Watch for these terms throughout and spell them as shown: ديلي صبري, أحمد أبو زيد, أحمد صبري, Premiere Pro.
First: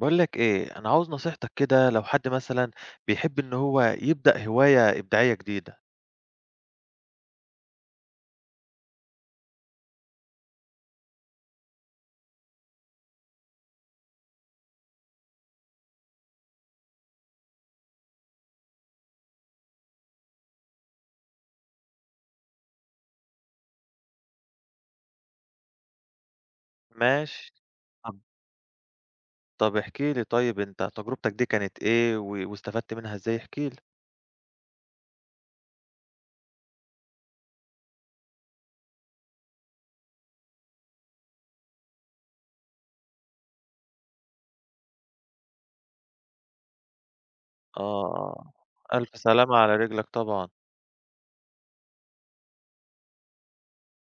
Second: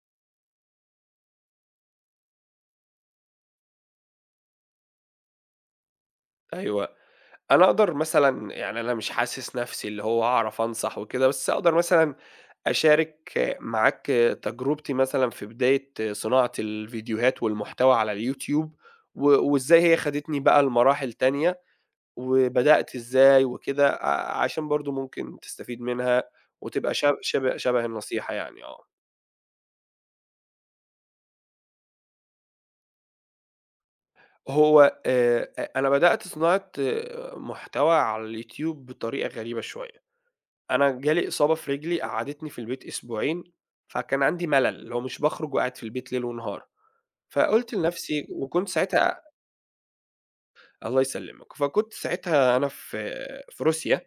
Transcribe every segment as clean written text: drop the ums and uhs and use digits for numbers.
باقول لك إيه، أنا عاوز نصيحتك كده لو حد مثلًا بيحب إن هو يبدأ هواية إبداعية جديدة، أيوه. أنا أقدر مثلًا يعني أنا مش حاسس نَفْسي اللي هو هاعرف أنصح وكده، بس أقدر مثلًا أشارك معاك تجربتي مثلًا في بداية صناعة الفيديوهات والمحتوى على الYouTube و وإزاي هي خدتني بقى لمراحل تانية وبدأت إزاي وكده عشان برضه ممكن تستفيد منها وتبقى شب ماشي، شبه شبه طب النصيحة يعني. طب احكِ لي طيب أنت تجربتك دي كانت إيه واستفدت منها إزاي؟ احكِ لي. هو أ أنا بدأت صناعة محتوى على الYouTube بطريقة غريبة شوية. أنا جالي إصابة في رجلي قعّدتني في البيت أسبوعين، فكان عندي ملل، اللي هو مش باخرج وقاعد في البيت ليل ونهار، فقُلت لنفسي آه، وكنت ألف ساعتها سلامة على رجلك طبعًا. الله يسلمك، فكنت ساعتها أنا في روسيا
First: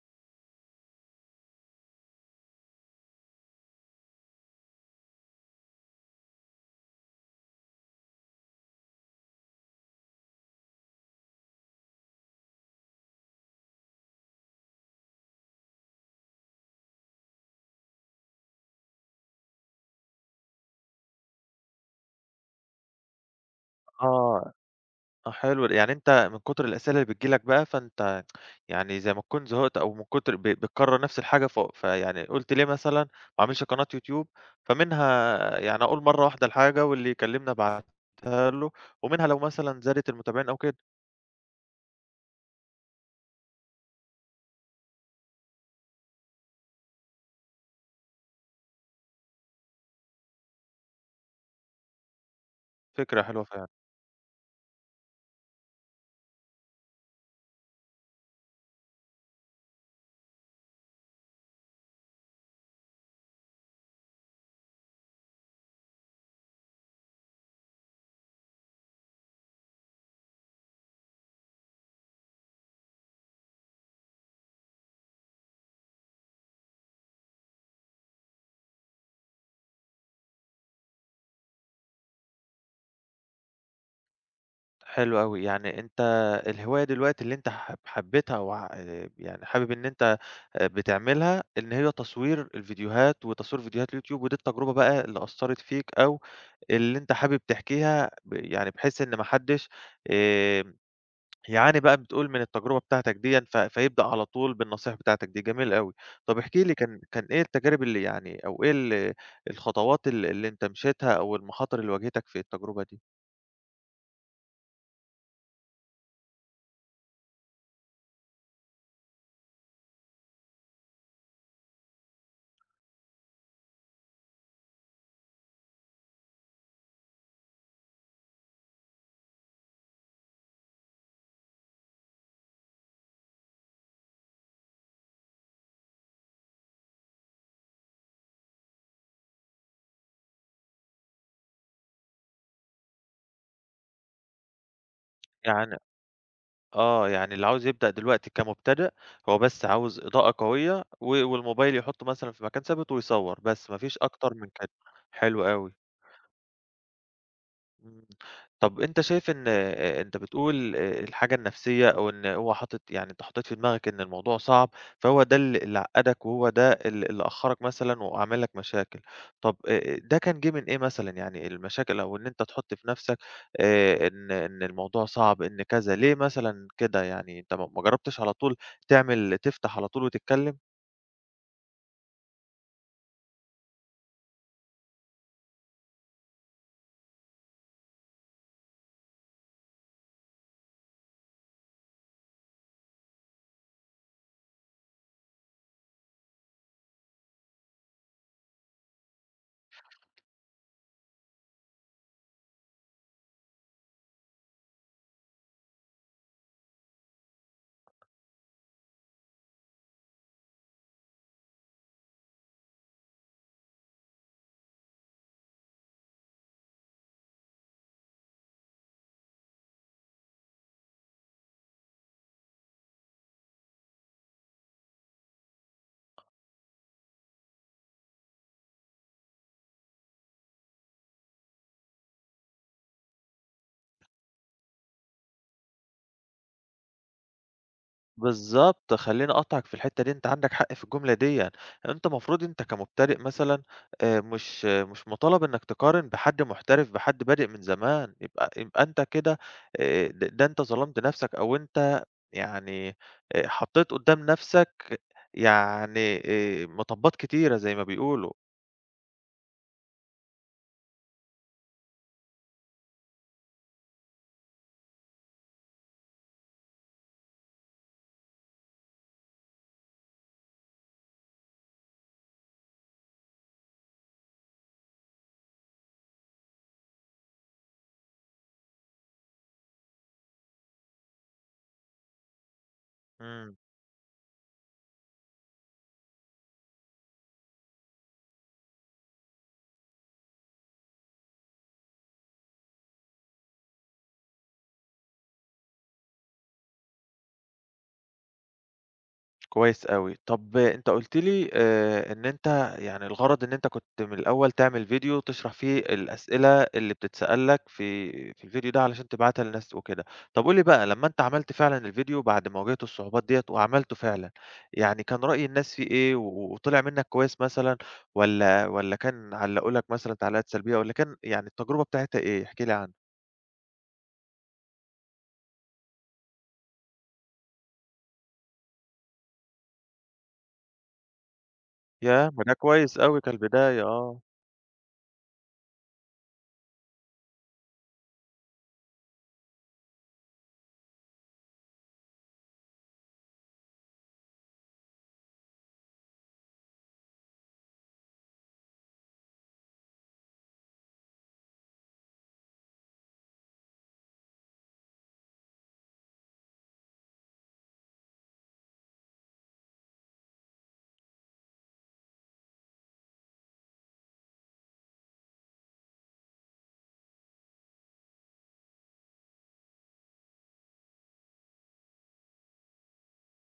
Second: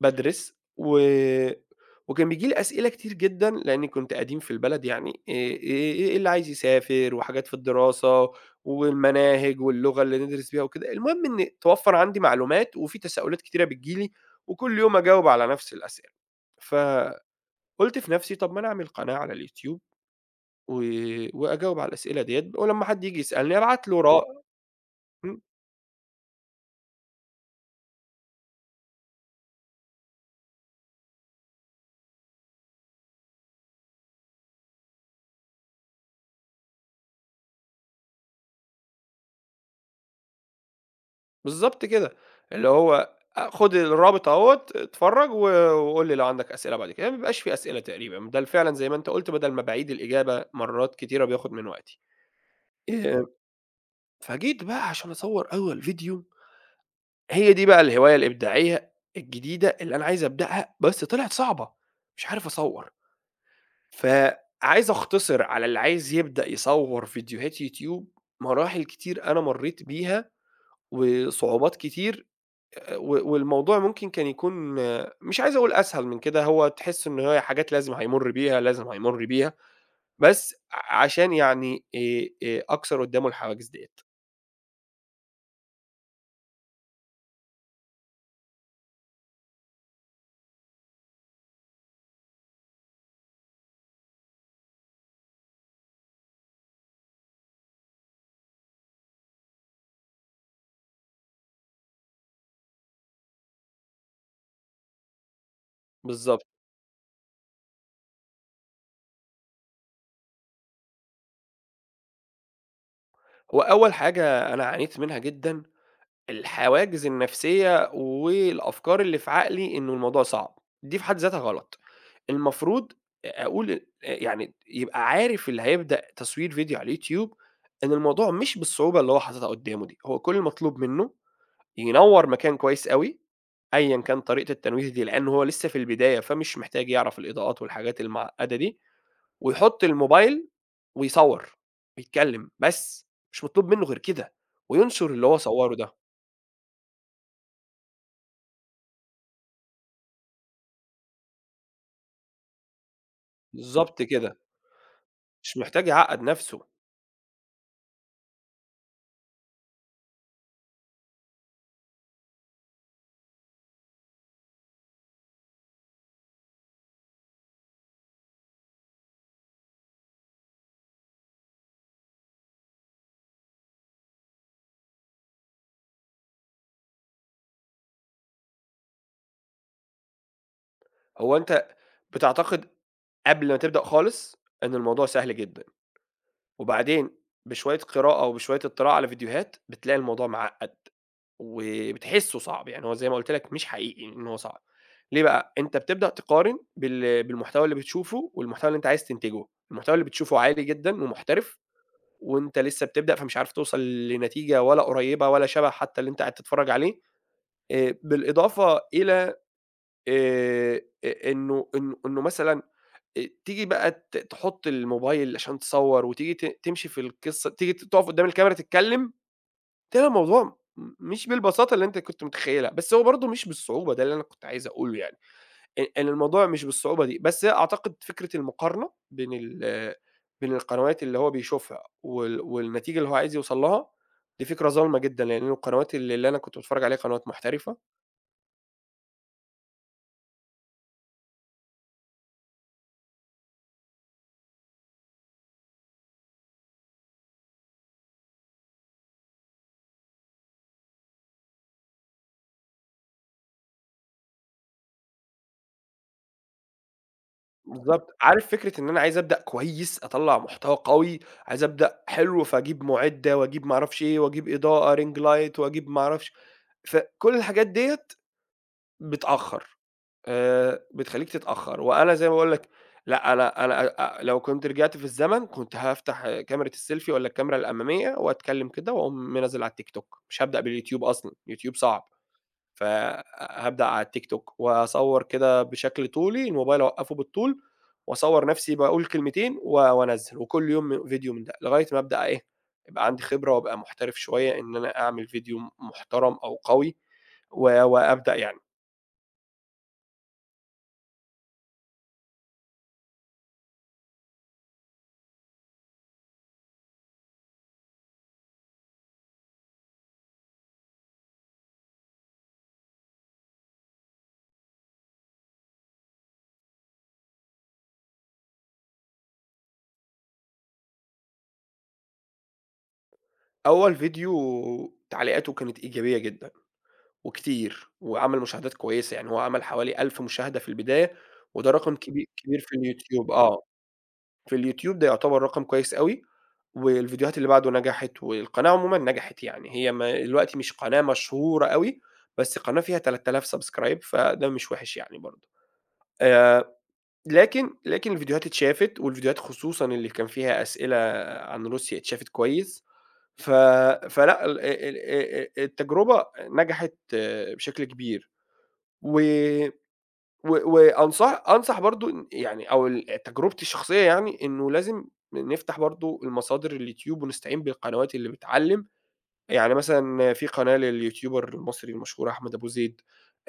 بادرس و وكان بييجي لي أسئلة كتير جدًا لإني كنت قديم في البلد يعني إيه اللي عايز يسافر وحاجات في الدراسة والمناهج واللغة اللي ندرس بيها وكده، المهم إن اتوفّر عندي معلومات وفي تساؤلات كتيرة بتيجي لي وكل يوم أجاوب على نفس الأسئلة. ف قُلت في نَفْسي طَب ما أنا أعمل قناة على اليوتيوب و وأجاوب على الأسئلة ديّة ولمّا حد ييجي يسألني أبعت له را آه. آه إمم، حلو، يعني أنت من كتر الأسئلة اللي بتيجي لك بقى فأنت يعني زي ما تكون زهقت أو من كتر بتكرر نفس الحاجة فيعني قُلت ليه مثلًا ما أعملش قناة يوتيوب، فمنها يعني أقول مرة واحدة الحاجة واللي يكلمني أبعتها له، ومنها لو مثلًا زادت المتابعين أو كده، بالضبط كده، اللي هو خُد الرابط أهوّة، اتفرّج و وقُل لي لو عندك أسئلة بعد كده، ما بيبقاش في أسئلة تقريبًا، بَل فعلًا زي ما أنت قُلت بدل ما باعيد الإجابة مرّات كتيرة بياخُد من وقتي. فكرة آآ حلوة فعلًا، فجيت بقى عشان أصوّر أول فيديو، هي دي بقى الهواية الإبداعية الجديدة اللي أنا عايز أبدأها، بس طلعت صعبة، مش عارف أصوّر. فعايز أختصر على اللي عايز يبدأ يصوّر فيديوهات يوتيوب مراحل كتير أنا مرّيت بيها، وصعوبات كتير و والموضوع ممكن كان يكون مش عايز أقول أسهل من كده، هو تحس إن هي حاجات لازم هيمُر بيها، بس عشان يعني أكسر قدّامه الحواجز ديّة. حلو أوي، يعني أنت الهواية دلوقتي اللي أنت حبيتها وع يعني حابب إن أنت بتعملها إن هي تصوير الفيديوهات وتصوير فيديوهات اليوتيوب، ودي التجربة بقى اللي أثّرت فيك أو اللي أنت حابب تحكيها يعني بحيث إن ما حدّش آمم يعاني بقى بتقول من التجربة بتاعتك ديًّا فيبدأ على طول بالنصايح بتاعتك دي، جميل أوي. طب بالضبط. احكِ لي كان إيه التجارب اللي يعني أو إيه الخطوات اللي أنت مشيتها أو المخاطر اللي واجهتك في التجربة دي؟ هو أول حاجة أنا عانيت منها جدًا الحواجز النفسية والأفكار اللي في عقلي إنه الموضوع صعب، دي في حد ذاتها غلط. المفروض أقول يعني يبقى عارف اللي هيبدأ تصوير فيديو على اليوتيوب إن الموضوع مش بالصعوبة اللي هو حاططها قدّامه دي، هو كل المطلوب منه ينوّر مكان كويس أوي، أيًا كان طريقة التنويه دي، لإن هو لسه في البداية فمش محتاج يعرف الإضاءات والحاجات المعقدة دي، ويحط الموبايل ويصوّر ويتكلم بس، مش مطلوب منه غير كده، وينشر اللي هو صوّره يعني ده. آه، يعني اللي عاوز يبدأ دلوقتي كمبتدئ، هو بس عاوز إضاءة قوية والموبايل يحطه مثلًا في مكان ثابت ويصوّر، بس ما فيش بالضبط أكتر كده، من كده، حلو مش أوي. محتاج يعقّد نفسه، إمم. طَب أنت شايف إن أنت بتقول الحاجة النفسية أو إن هو حاطط يعني أنت حطيت في دماغك إن الموضوع صعب، فهو ده اللي عقّدك وهو ده اللي أخّرك مثلًا وعمل لك مشاكل. طَب ده كان جِه من إيه مثلًا؟ يعني المشاكل أو إن أنت تحُط في نَفْسك إن الموضوع صعب، إن كذا، ليه مثلًا كده يعني؟ أنت ما جرّبتش على طول تعمل تفتح على طول وتتكلّم؟ هو أنت بتعتقد قبل ما تبدأ خالص إن الموضوع سهل جدًا. وبعدين بشوية قراءة وبشوية اطلاع على فيديوهات، بتلاقي الموضوع معقّد، وبتحسّه صعب، يعني هو زي ما قُلت لك مش حقيقي إن هو صعب، ليه بقى؟ أنت بتبدأ تقارن بالمحتوى اللي بتشوفه والمحتوى اللي أنت عايز تنتجه، المحتوى اللي بتشوفه عالي جدًا ومحترف، وأنت لسه بتبدأ فمش عارف توصل لنتيجة ولا قريّبة ولا شَبه حتى اللي أنت قاعد تتفرّج عليه، بالإضافة إلى آآ أ إنه إن إنه مثلًا تيجي بقى تحُط الموبايل عشان تصوّر وتيجي تمشي في القصة، تيجي تقف قدّام الكاميرا تتكلّم، تلاقي الموضوع مش بالبساطة اللي أنت كنت متخيّلها، بس هو برضه مش بالصعوبة، ده اللي أنا كنت عايز أقوله يعني، إن الموضوع مش بالصعوبة دي، بس هي أعتقد فكرة المقارنة بين القنوات اللي هو بيشوفها وال والنتيجة اللي هو عايز يوصل لها، دي فكرة ظالمة جدًا، لإن القنوات اللي أنا كنت باتفرّج عليها قنوات محترفة بالضبط، خلّيني أقاطعك في الحتّة دي، أنت عندك حق في الجملة ديًّا، أنت مفروض أنت كمبتدئ مثلًا مش مطالب إنّك تقارن بحد محترف بحد بادئ من زمان، يبقى أنت كده د ده أنت ظلمت نَفْسك أو أنت يعني حطّيت قدّام نَفْسك يعني مطبات كتيرة زي ما بالضبط. بيقولوا، عارف فكرة إن أنا عايز أبدأ كويس، أطلّع محتوى قوي، عايز أبدأ حلو، فأجيب مُعِدّة وأجيب ما أعرفش إيه وأجيب إضاءة ring light وأجيب ما أعرفش فكل الحاجات ديّة بتأخّر، بتخلّيك تتأخّر وأنا زي ما باقول لك لأ، أنا لو كنت رجعت في الزمن كنت هافتح كاميرا السيلفي والّا الكاميرا الأمامية وأتكلّم كده وأقوم منزّل على التيك توك، مش هابدأ باليوتيوب أصلًا، اليوتيوب صعب. إمم. فهابدأ على التيك توك وأصوّر كده بشكل طولي، الموبايل أوقّفه بالطول وأصوّر نَفْسي باقول كلمتين و وأنزّل، وكل يوم فيديو من ده، لغاية ما أبدأ إيه، يبقى عندي خبرة وأبقى محترف شوية إن أنا أعمل فيديو محترم أو قوي و وأبدأ يعني. كويس أوي. طب أنت قُلت لي إن أنت يعني الغرض إن أنت كنت من الأول تعمل فيديو تشرح فيه الأسئلة اللي بتتسأل لك في الفيديو ده علشان تبعتها للناس وكده. طب قُل لي بقى لمّا أنت عملت فعلًا الفيديو بعد ما واجهت الصعوبات ديّة وعملته فعلًا، يعني كان رأي الناس فيه إيه وطلع منّك كويس مثلًا والّا كان علّقوا لك مثلًا تعليقات سلبية والّا كان يعني التجربة بتاعتها إيه؟ احكِ لي عنها. أول فيديو تعليقاته كانت إيجابية جدًا وكتير وعمل مشاهدات كويسة، يعني هو عمل حوالي 1000 مشاهدة في البداية وده رقم كبي ياه! ما ده كبير في كويس أوي اليوتيوب. كالبداية، آه. في اليوتيوب ده يعتبر رقم كويس أوي، والفيديوهات اللي بعده نجحت، والقناة عمومًا نجحت يعني، هي ما دلوقتي مش قناة مشهورة أوي، بس قناة فيها 3000 سبسكرايب، فده مش وِحِش يعني برضه. آآ، لكن الفيديوهات اتشافت، والفيديوهات خصوصًا اللي كان فيها أسئلة عن روسيا اتشافت كويس، ف فلأ ال ال التجربة نجحت، بشكل كبير، و و وأنصح أنصح برضه إن يعني أو تجربتي الشخصية يعني، إنه لازم نفتح برضه المصادر اليوتيوب ونستعين بالقنوات اللي بتعلّم، يعني مثلًا في قناة لليوتيوبر المصري المشهور أحمد أبو زيد،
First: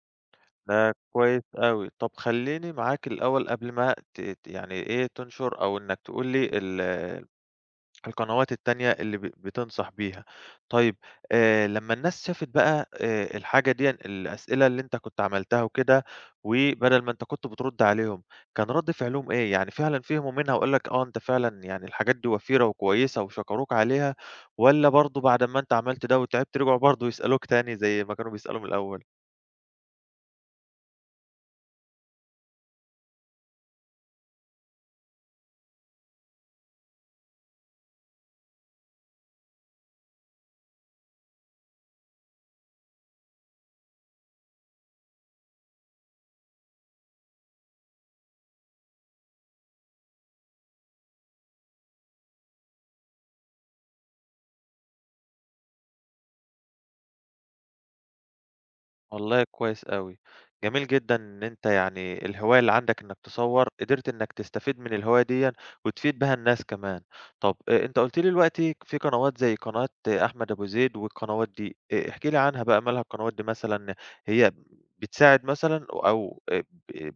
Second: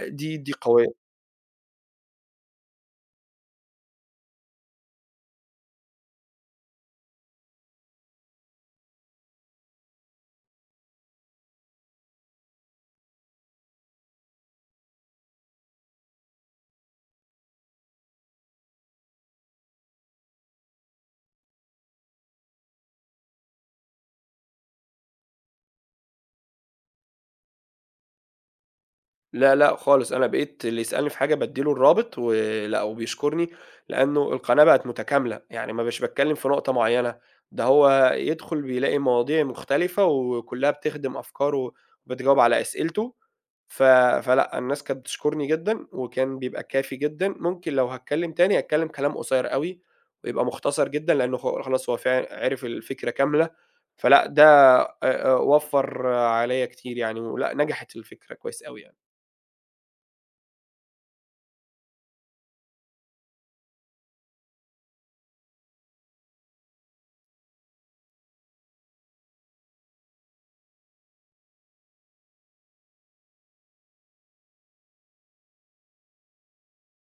دي قوية ده كويس أوي. طب خلّيني معاك الأول قبل ما ت ت يعني إيه، تنشر أو إنك تقول لي القنوات التانية اللي بتنصح بيها. طيب لمّا الناس شافت بقى الحاجة ديًا، الأسئلة اللي أنت كنت عملتها وكده، وبدل ما أنت كنت بترُد عليهم، كان رَد فعلهم إيه؟ يعني فعلًا فهموا منها وقال لك آه، أنت فعلًا يعني الحاجات دي وفيرة وكويسة وشكروك عليها والّا برضه بعد أمّا أنت عملت ده وتعبت، رجعوا برضه يسألوك تاني زي ما كانوا بيسألوا من الأول؟ لا، لأ خالص، أنا بقيت اللي يسألني في حاجة بادّي له الرابط ولأ وبيشكرني، لأنه القناة بقت متكاملة، يعني ما بقاش باتكلّم في نقطة معيّنة، ده هو يدخل بيلاقي مواضيع مختلفة وكلّها بتخدم أفكاره وبتجاوب على أسئلته، ف فلأ الناس كانت بتشكرني جدًا وكان بيبقى كافي جدًا، ممكن لو هاتكلّم تاني أتكلّم كلام قصير أوي ويبقى مختصر جدًا لإنه خلاص هو عِرف الفكرة كاملة، فلأ ده وفّر عليّا كتير يعني ولأ نجحت الفكرة كويس أوي يعني. والله كويس أوي، جميل جدًا إن أنت يعني الهواية اللي عندك إنك تصوّر، قدرت إنك تستفيد من الهواية ديًا وتفيد بها الناس كمان. طب أنت قُلت لي دلوقتي في قنوات زي قناة آه، أحمد أبو زيد والقنوات دي، احكِ لي عنها بقى مالها القنوات دي مثلًا، هي بتساعد مثلًا أو ب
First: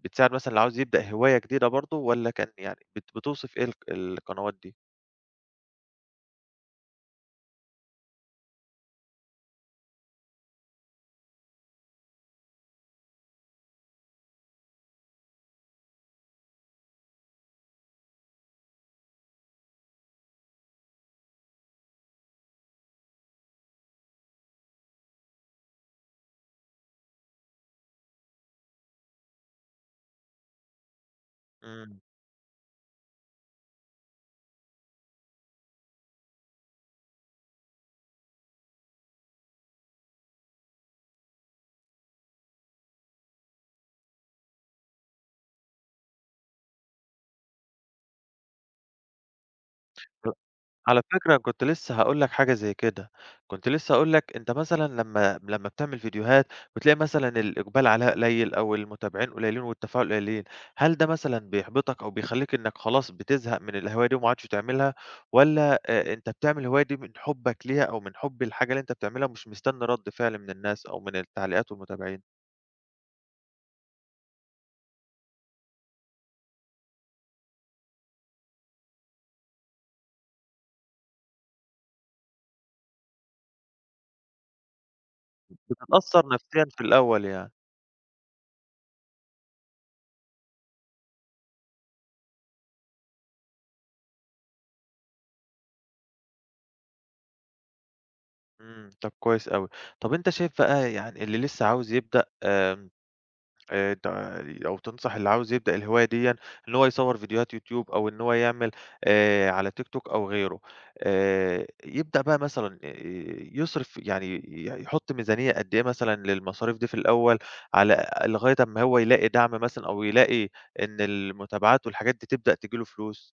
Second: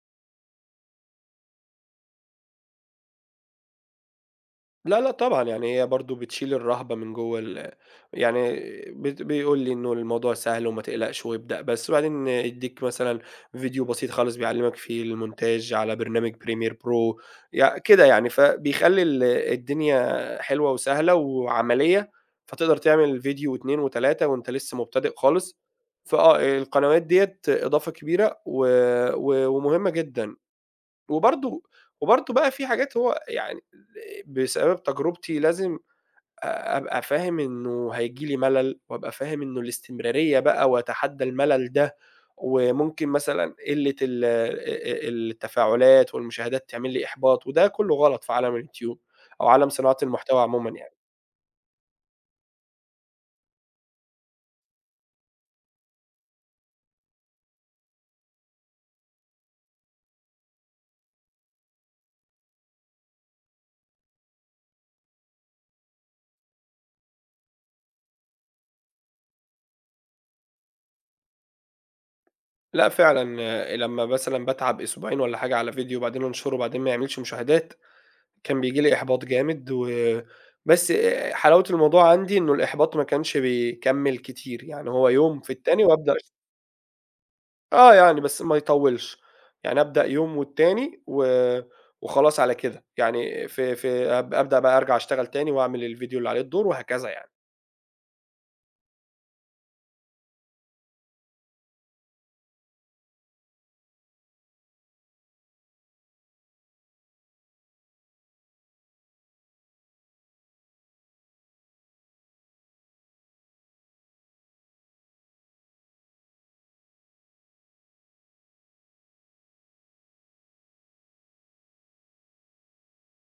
بتساعد مثلًا اللي عاوز يبدأ هواية جديدة برضه والّا كان يعني بتوصف إيه القنوات دي؟ لا، لأ طبعًا، يعني هي برضه بتشيل الرهبة من جوّه يعني بيقول لي إنه الموضوع سهل وما تقلقش وابدأ بس، وبعدين يدّيك مثلًا فيديو بسيط خالص بيعلّمك فيه المونتاج على برنامج Premiere Pro كده يعني، فبيخلّي الدنيا حلوة وسهلة وعملية، فتقدر تعمل فيديو و2 و3 وأنت لسه مبتدئ خالص، فآه القنوات ديّة إضافة كبيرة و و ومهمة جدًا. وبرضه إمم. وبرضه بقى في حاجات هو يعني بسبب تجربتي لازم أبقى فاهم إنه هييجي لي ملل، وأبقى فاهم إنه الاستمرارية بقى وأتحدى الملل ده، وممكن مثلًا قلة ال التفاعلات والمشاهدات تعمل لي إحباط، وده كله غلط في عالم اليوتيوب أو عالم صناعة المحتوى عمومًا يعني. على فكرة كنت لسه هاقول لك حاجة زي كده، كنت لسه هاقول لك أنت مثلًا لمّا بتعمل فيديوهات بتلاقي مثلًا الإقبال عليها قليل أو المتابعين قليلين والتفاعل قليل، هل ده مثلًا بيحبطك أو بيخلّيك إنك خلاص بتزهق من الهواية دي وما عادش تعملها، والّا أنت بتعمل الهواية دي من حُبك ليها أو من حُب الحاجة اللي أنت بتعملها ومش مستني رَد فعل من الناس أو من التعليقات والمتابعين؟ لأ فعلًا آه، لمّا مثلًا باتعب أسبوعين والّا حاجة على فيديو وبعدين أنشره وبعدين ما يعملش مشاهدات كان بييجي لي إحباط جامد بس حلاوة الموضوع عندي إنه الإحباط ما كانش بيكمّل كتير، يعني هو يوم في التاني وأبدأ بتتأثّر أش نفسيًا في الأول يعني. آه، يعني بس ما يطوّلش، يعني أبدأ يوم والتاني و وخلاص على كده، يعني في في أب أبدأ بقى أرجع أشتغل تاني وأعمل الفيديو اللي عليه الدور وهكذا يعني. إمم، طب كويس أوي. طب أنت شايف بقى يعني اللي لسه عاوز يبدأ آمم ت أو تنصح اللي عاوز يبدأ الهواية ديًا إن هو يصوّر فيديوهات يوتيوب أو إن هو يعمل على تيك توك أو غيره. يبدأ بقى مثلًا يصرف يعني يحُط ميزانية قد إيه مثلًا للمصاريف دي في الأول على لغاية أمّا هو يلاقي دعم مثلًا أو يلاقي إن المتابعات والحاجات دي تبدأ تيجي له فلوس؟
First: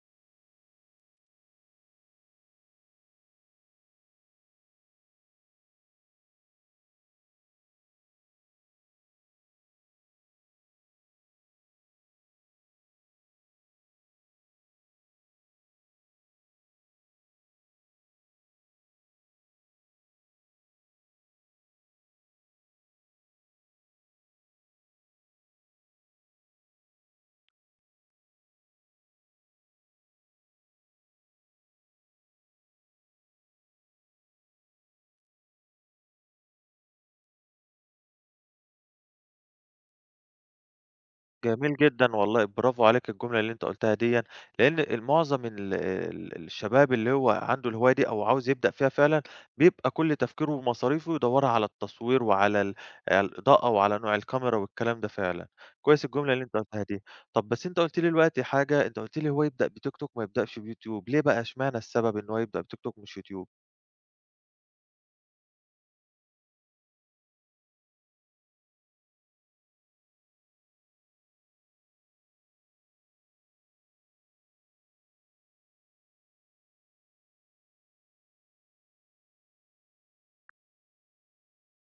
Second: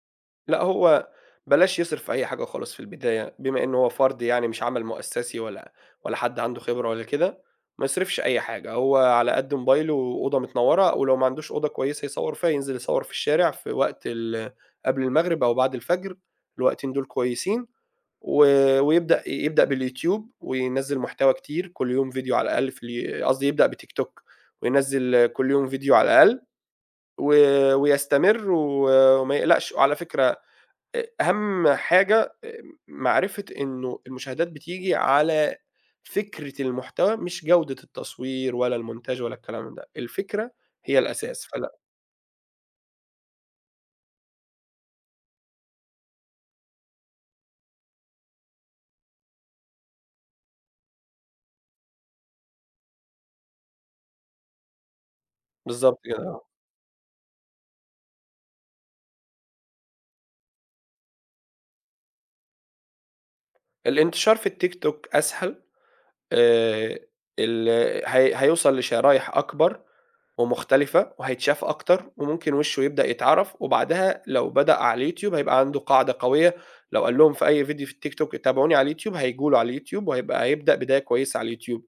لأ، هو بلاش يصرف في أي حاجة خالص في البداية، بما إن هو فرد يعني مش عمل مؤسسي ولا حد عنده خبرة ولا كده، ما يصرفش أي حاجة، هو على قد موبايله وأوضة متنوّرة، ولو ما عندوش أوضة كويسة يصوّر فيها، ينزل يصوّر في الشارع في وقت قبل المغرب أو بعد الفجر، الوقتين دول كويسين، و ويبدأ يبدأ باليوتيوب وينزّل محتوى كتير، كل يوم فيديو على الأقل في اليو قصدي يبدأ بتيك توك وينزّل كل يوم فيديو على الأقل، و ويستمر و وما يقلقش، وعلى فكرة أهم حاجة معرفة إنه المشاهدات بتيجي على فكرة المحتوى مش جودة التصوير ولا الmontage ولا الكلام ده، الفكرة هي الأساس، جميل فلأ جدًا والله، برافو عليك الجملة اللي أنت قُلتها ديًّا، لإن المعظم ال ال الشباب اللي هو عنده الهواية دي أو عاوز يبدأ فيها فعلًا، بيبقى كل تفكيره ومصاريفه يدوّرها على التصوير وعلى على الإضاءة وعلى نوع الكاميرا والكلام ده فعلًا، بالضبط كويس كده الجملة آه. اللي أنت قُلتها دي. طب بس أنت قُلت لي دلوقتي حاجة، أنت قُلت لي هو يبدأ بتيك توك ما يبدأش بيوتيوب، ليه بقى، اشمعنى السبب إن هو يبدأ بتيك توك مش يوتيوب؟ الانتشار في التيك توك أسهل آآ ال هي هيوصل لشرايح أكبر ومختلفة وهيتشاف أكتر وممكن وِشّه يبدأ يتعرف وبعدها لو بدأ على اليوتيوب هيبقى عنده قاعدة قوية، لو قال لهم في أي فيديو في التيك توك تابعوني على اليوتيوب هييجوا له على اليوتيوب وهيبقى هيبدأ بداية كويسة على اليوتيوب.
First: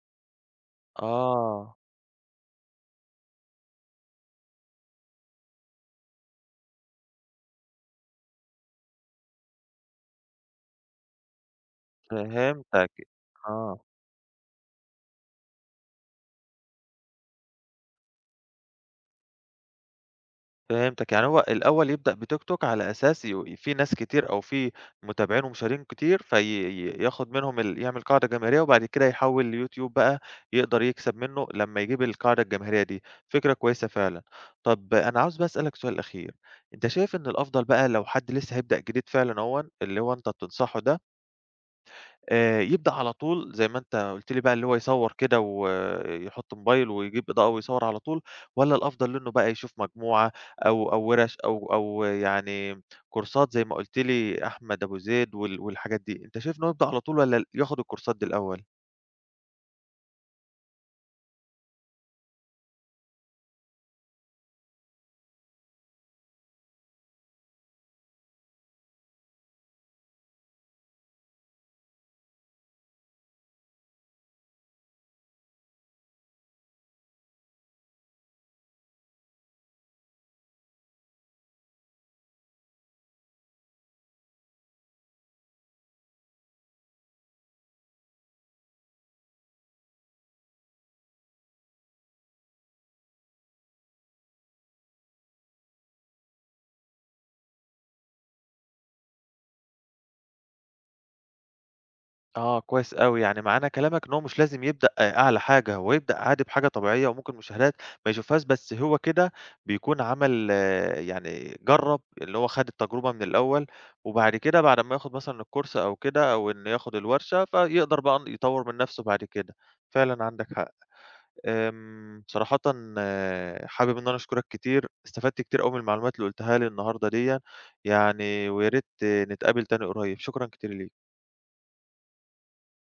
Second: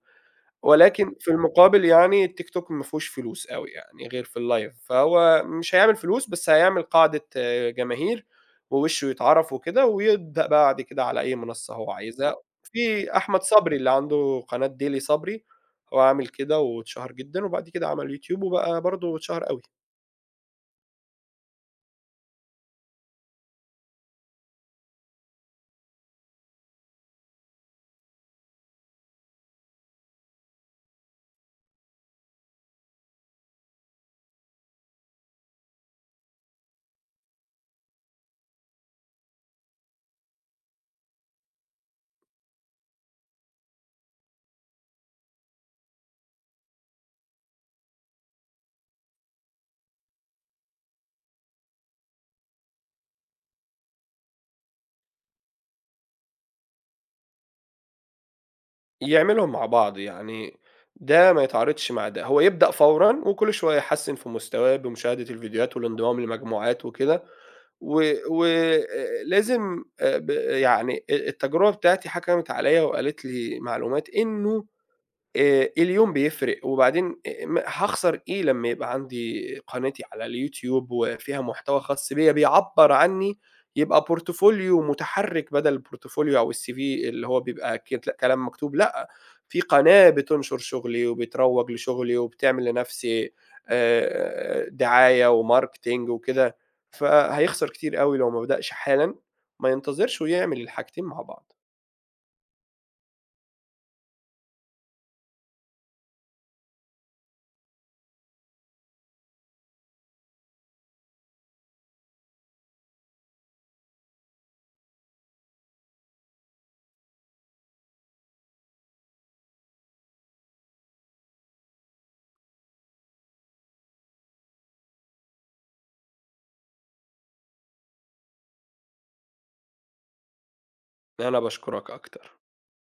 ولكن في آه، المقابل يعني التيك توك ما فيهوش فلوس أوي يعني غير في اللايف، فهو مش هيعمل فلوس بس هيعمل قاعدة جماهير، ووشه يتعرف وكده، ويبدأ بعد كده على أي منصة هو عايزها، فهمتك، في أحمد صبري آه. اللي عنده قناة ديلي صبري، هو عامل كده واتشهر جدًا، وبعد كده عمل يوتيوب وبقى برضه اتشهر أوي. فهمتك، يعني هو الأول يبدأ بتيك توك على أساس في ناس كتير أو في متابعين ومشاهير كتير في ي ياخد منهم يعمل قاعدة جماهيرية وبعد كده يحوّل ليوتيوب بقى يقدر يكسب منه لمّا يجيب القاعدة الجماهيرية دي، فكرة كويسة فعلًا. طب أنا عاوز بقى أسألك سؤال أخير، أنت شايف إن الأفضل بقى لو حد لسه هيبدأ جديد فعلًا أهوًا، اللي هو أنت بتنصحه ده، يبدأ على طول زي ما أنت قُلت لي بقى اللي هو يصوّر كده ويحط موبايل ويجيب إضاءة ويصوّر على طول، والّا الأفضل له إنه بقى يشوف مجموعة أو ورش أو يعني كورسات زي ما قُلت لي أحمد أبو زيد والحاجات دي، أنت شايف إن هو يبدأ على طول والّا ياخد الكورسات دي الأول؟ يعملهم مع بعض، يعني ده ما يتعارضش مع ده، هو يبدأ فورًا وكل شوية يحسّن في مستواه بمشاهدة الفيديوهات والانضمام لمجموعات وكده، و ولازم ب يعني التجربة بتاعتي حكمت عليَّ وقالت لي معلومات إنه اليوم بيفرق، وبعدين م هاخسر إيه لمّا يبقى عندي قناتي على اليوتيوب وفيها محتوى خاص بيّا بيعبّر عنّي، يبقى بورتفوليو متحرّك بدل البورتفوليو أو الCV اللي هو بيبقى كلام مكتوب، لأ، في قناة بتنشر شغلي وبتروّج لشغلي وبتعمل لنَفْسي دعاية وmarketing وكده، فهيخسر كتير أوي لو ما بدأش حالًا، ما ينتظرش ويعمل الحاجتين مع بعض. آه، كويس أوي، يعني معنى كلامك إن هو مش لازم يبدأ آه، أعلى حاجة، هو يبدأ عادي بحاجة طبيعية وممكن مشاهدات ما يشوفهاش، بس هو كده بيكون عمل آه، يعني جرّب، اللي هو خَد التجربة من الأول، وبعد كده بعد ما ياخد مثلًا الكورس أو كده أو إنه ياخد الورشة، فيقدر بقى إن يطوّر من نَفْسه بعد كده. فعلًا عندك حق. آمم، صراحةً آه، حابب إن أنا أشكرك كتير، استفدت كتير أوي من المعلومات اللي قُلتها لي النهارده ديّة يعني، ويا ريت آه، نتقابل تاني قريب. شكرًا كتير ليك. أنا باشكرك أكتر.